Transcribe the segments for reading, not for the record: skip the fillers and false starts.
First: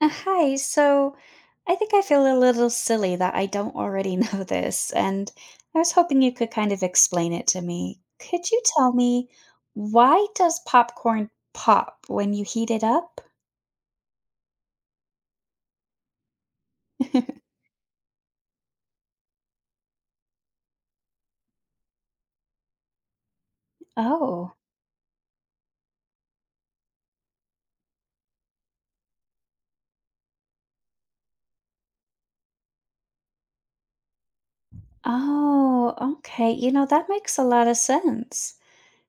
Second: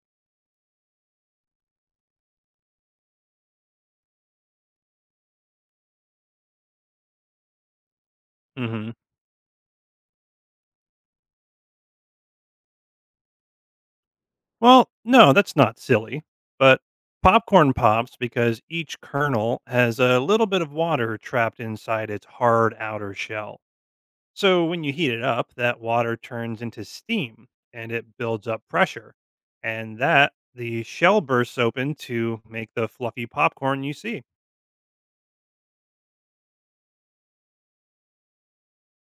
Hi, so I think I feel a little silly that I don't already know this, and I was hoping you could kind of explain it to me. Could you hmm tell me why does popcorn pop when you heat it up? Well, no, that's not silly. But popcorn pops because each kernel has a little bit of water trapped inside its hard outer shell. Oh, So when you heat it up, that water turns into steam and it builds up pressure. And that the shell bursts open to make the fluffy popcorn you see. oh, okay. That makes a lot of sense.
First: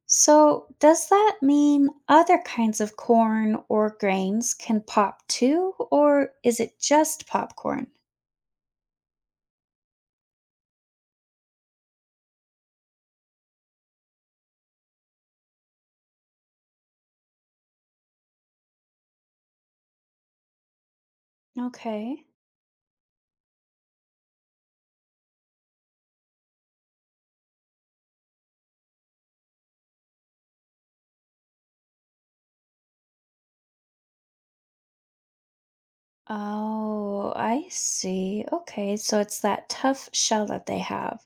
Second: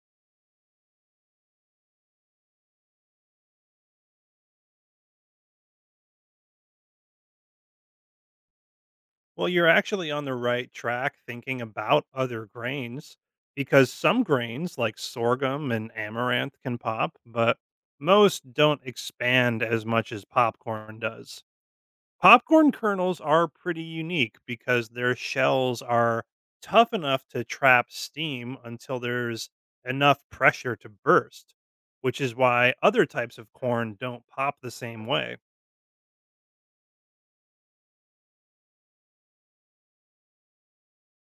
So, does that mean other kinds of corn or grains can pop too, or is it just popcorn? Well, you're actually on the right track thinking about other grains because some grains like sorghum and amaranth can pop, but most don't expand as much as popcorn does. Okay. Popcorn kernels are pretty unique because their shells are tough enough to trap steam until there's enough pressure to burst, which is why other types of corn don't pop the same way. Oh, I see. Okay, so it's that tough shell that they have.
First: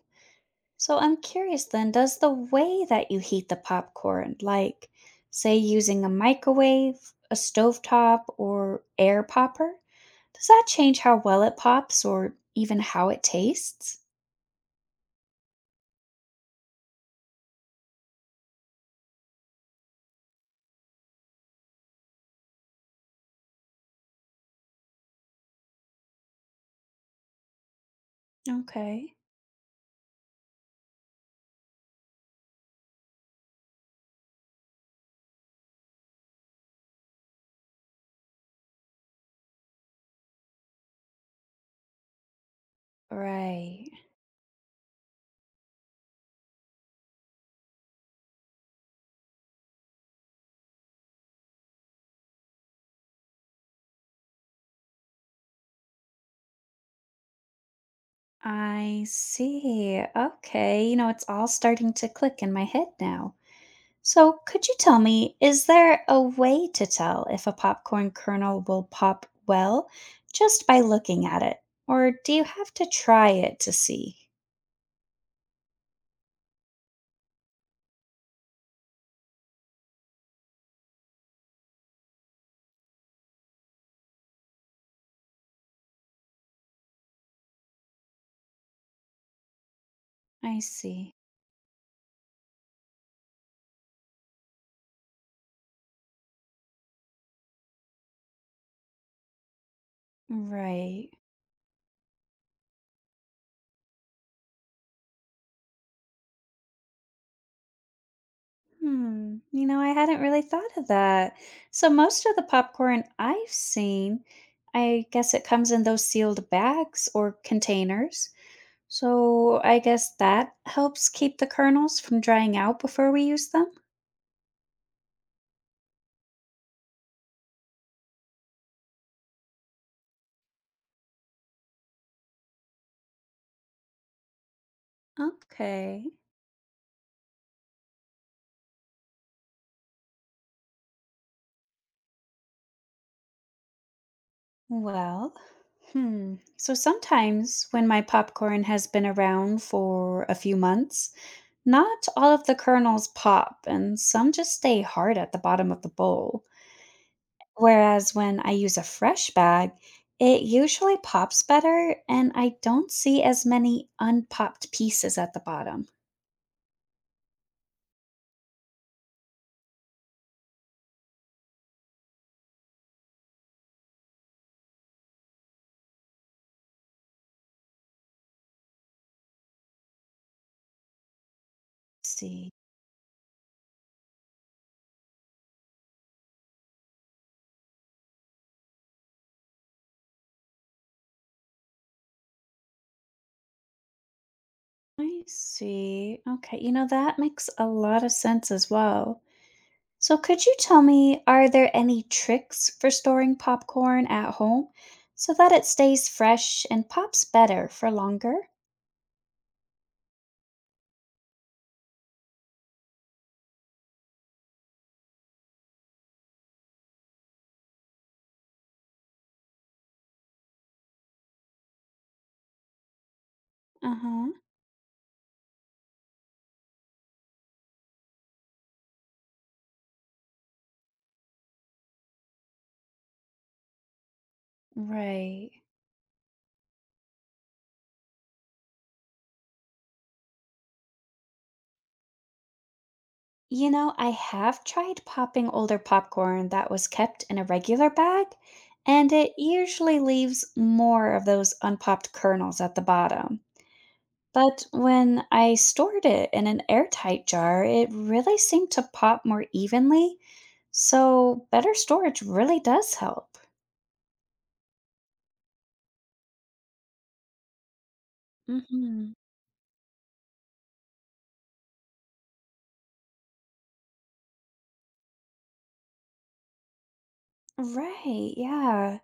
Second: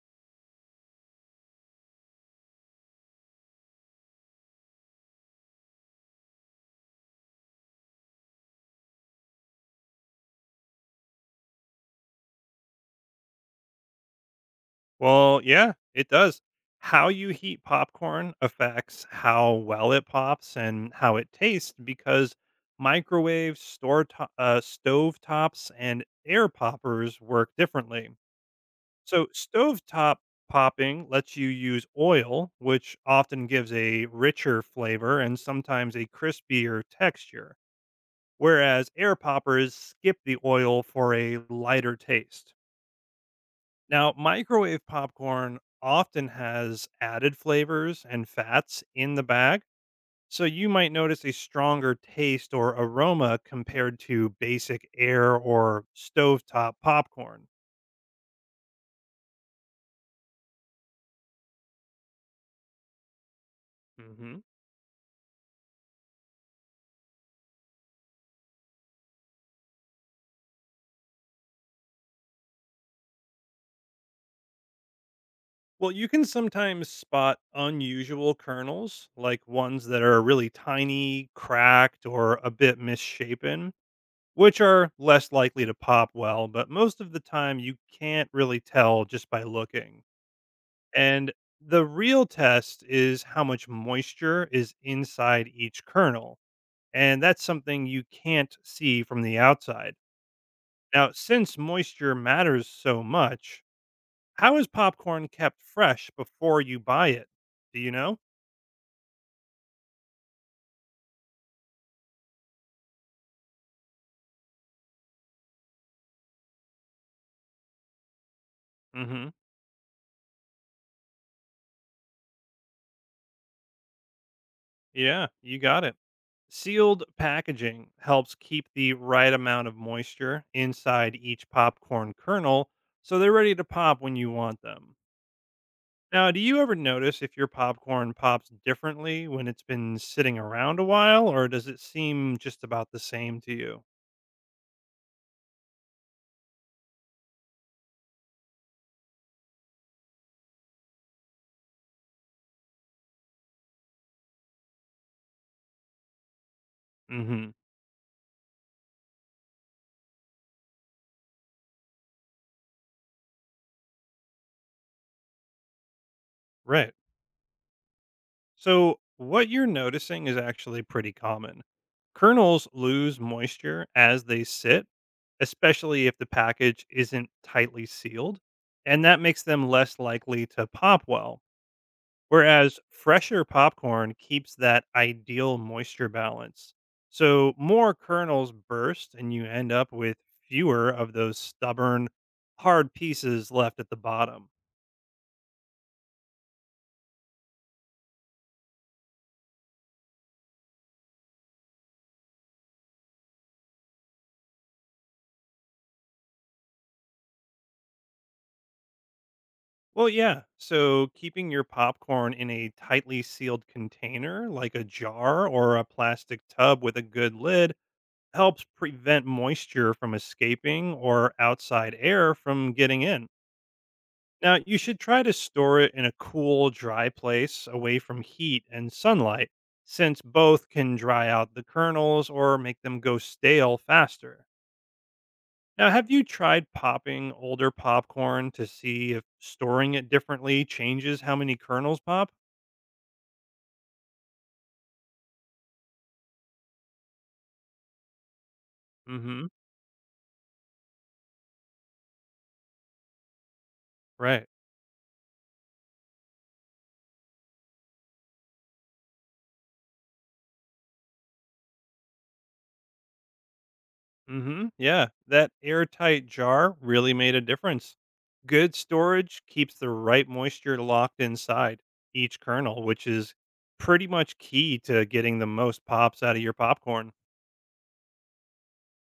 So I'm curious then, does the way that you heat the popcorn, like say using a microwave, a stovetop, or air popper, does that change how well it pops or even how it tastes? Well, yeah, it does. How you heat popcorn affects how well it pops and how it tastes because microwaves, stove tops, and air poppers work differently. Okay. So, stovetop popping lets you use oil, which often gives a richer flavor and sometimes a crispier texture, whereas air poppers skip the oil for a lighter taste. Right. Now, microwave popcorn often has added flavors and fats in the bag, so you might notice a stronger taste or aroma compared to basic air or stovetop popcorn. I see. Okay, it's all starting to click in my head now. So, Hmm. could you tell me, is there a way to tell if a popcorn kernel will pop well just by looking at it? Or do you have to try it to see? Well, you can sometimes spot unusual kernels, like ones that are really tiny, cracked, or a bit misshapen, which are less likely to pop well, but most of the time you can't really tell just by looking. I see. And the real test is how much moisture is inside each kernel. And that's something you can't see from the outside. Right. Now, since moisture matters so much, how is popcorn kept fresh before you buy it? Do you know? Hmm. I hadn't really thought of that. So, most of the popcorn I've seen, I guess it comes in those sealed bags or containers. Hmm. So, I guess that helps keep the kernels from drying out before we use them. Yeah, you got it. Sealed packaging helps keep the right amount of moisture inside each popcorn kernel so they're ready to pop when you want them. Okay. Now, do you ever notice if your popcorn pops differently when it's been sitting around a while, or does it seem just about the same to you? Well, hmm. So sometimes when my popcorn has been around for a few months, not all of the kernels pop and some just stay hard at the bottom of the bowl. Hmm. Whereas when I use a fresh bag, it usually pops better and I don't see as many unpopped pieces at the bottom. Right. So, what you're noticing is actually pretty common. Kernels lose moisture as they sit, especially if the package isn't tightly sealed, and that makes them less likely to pop well. See. Whereas fresher popcorn keeps that ideal moisture balance. So more kernels burst and you end up with fewer of those stubborn, hard pieces left at the bottom. I see. Okay, that makes a lot of sense as well. So, could you tell me, are there any tricks for storing popcorn at home so that it stays fresh and pops better for longer? Well, yeah. So keeping your popcorn in a tightly sealed container, like a jar or a plastic tub with a good lid, helps prevent moisture from escaping or outside air from getting in. Uh huh. Now, you should try to store it in a cool, dry place away from heat and sunlight, since both can dry out the kernels or make them go stale faster. Right. Now, have you tried popping older popcorn to see if storing it differently changes how many kernels pop? I have tried popping older popcorn that was kept in a regular bag, and Mm it hmm. usually leaves more of those unpopped kernels at the bottom. Right. But when I stored it in an airtight jar, it really seemed to pop more evenly, so better storage really does help. Mhm. Yeah, that airtight jar really made a difference. Good Hmm. storage keeps the right moisture locked inside each kernel, which is pretty much key to getting the most pops out of your popcorn. Right, yeah.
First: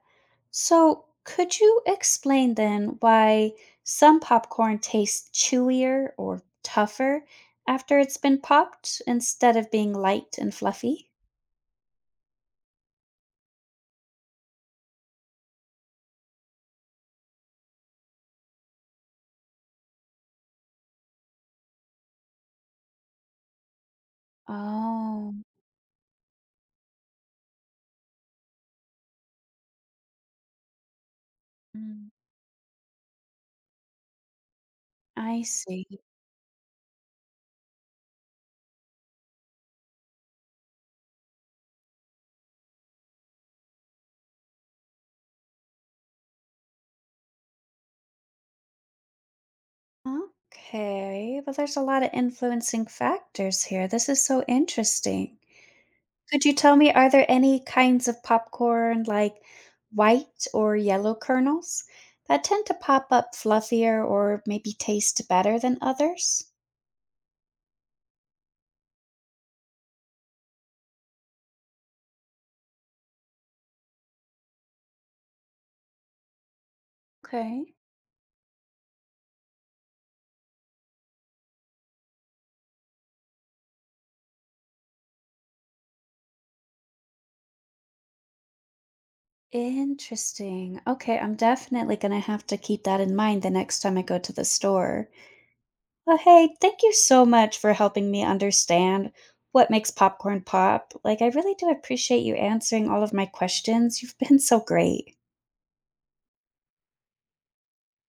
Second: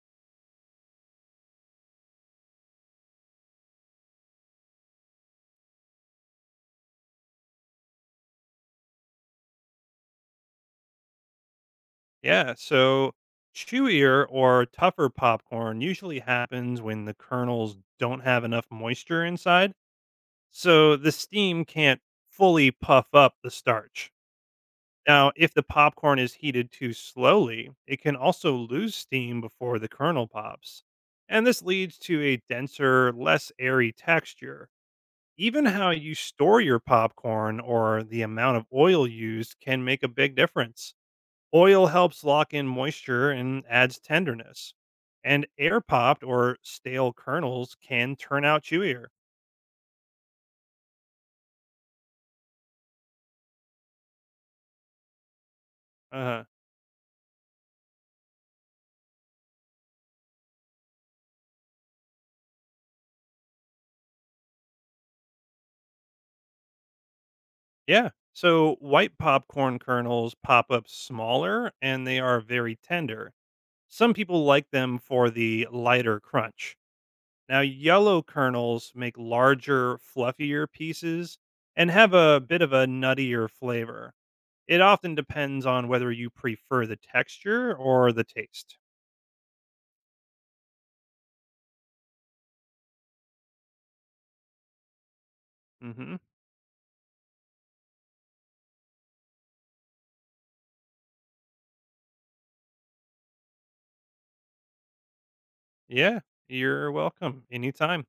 So, could you explain then why some popcorn tastes chewier or tougher after it's been popped instead of being light and fluffy? Yeah, so chewier or tougher popcorn usually happens when the kernels don't have enough moisture inside, so the steam can't fully puff up the starch. Now, Oh, if the popcorn is heated too slowly, it can also lose steam before the kernel pops. And this leads mm, to a denser, less airy texture. I Even see. how you store your popcorn or the amount of oil used can make a big difference. Oil helps lock in moisture and adds tenderness. And air popped or stale kernels can turn out chewier. Okay, well, there's a lot of influencing factors here. This is so interesting. Uh, Could you tell me, are there any kinds of popcorn, like white or yellow kernels, that tend to pop up fluffier or maybe taste better than others? yeah. So white popcorn kernels pop up smaller and they are very tender. Some people like them for the lighter crunch. Now, Okay. yellow kernels make larger, fluffier pieces and have a bit of a nuttier flavor. It often depends on whether you prefer the texture or the taste. Interesting. Okay, I'm definitely gonna have to keep that in mind the next time I go to the store. Hmm. Well, hey, thank you so much for helping me understand what makes popcorn pop. Like, I really do appreciate you answering all of my questions. You've been so great. Yeah, you're welcome anytime.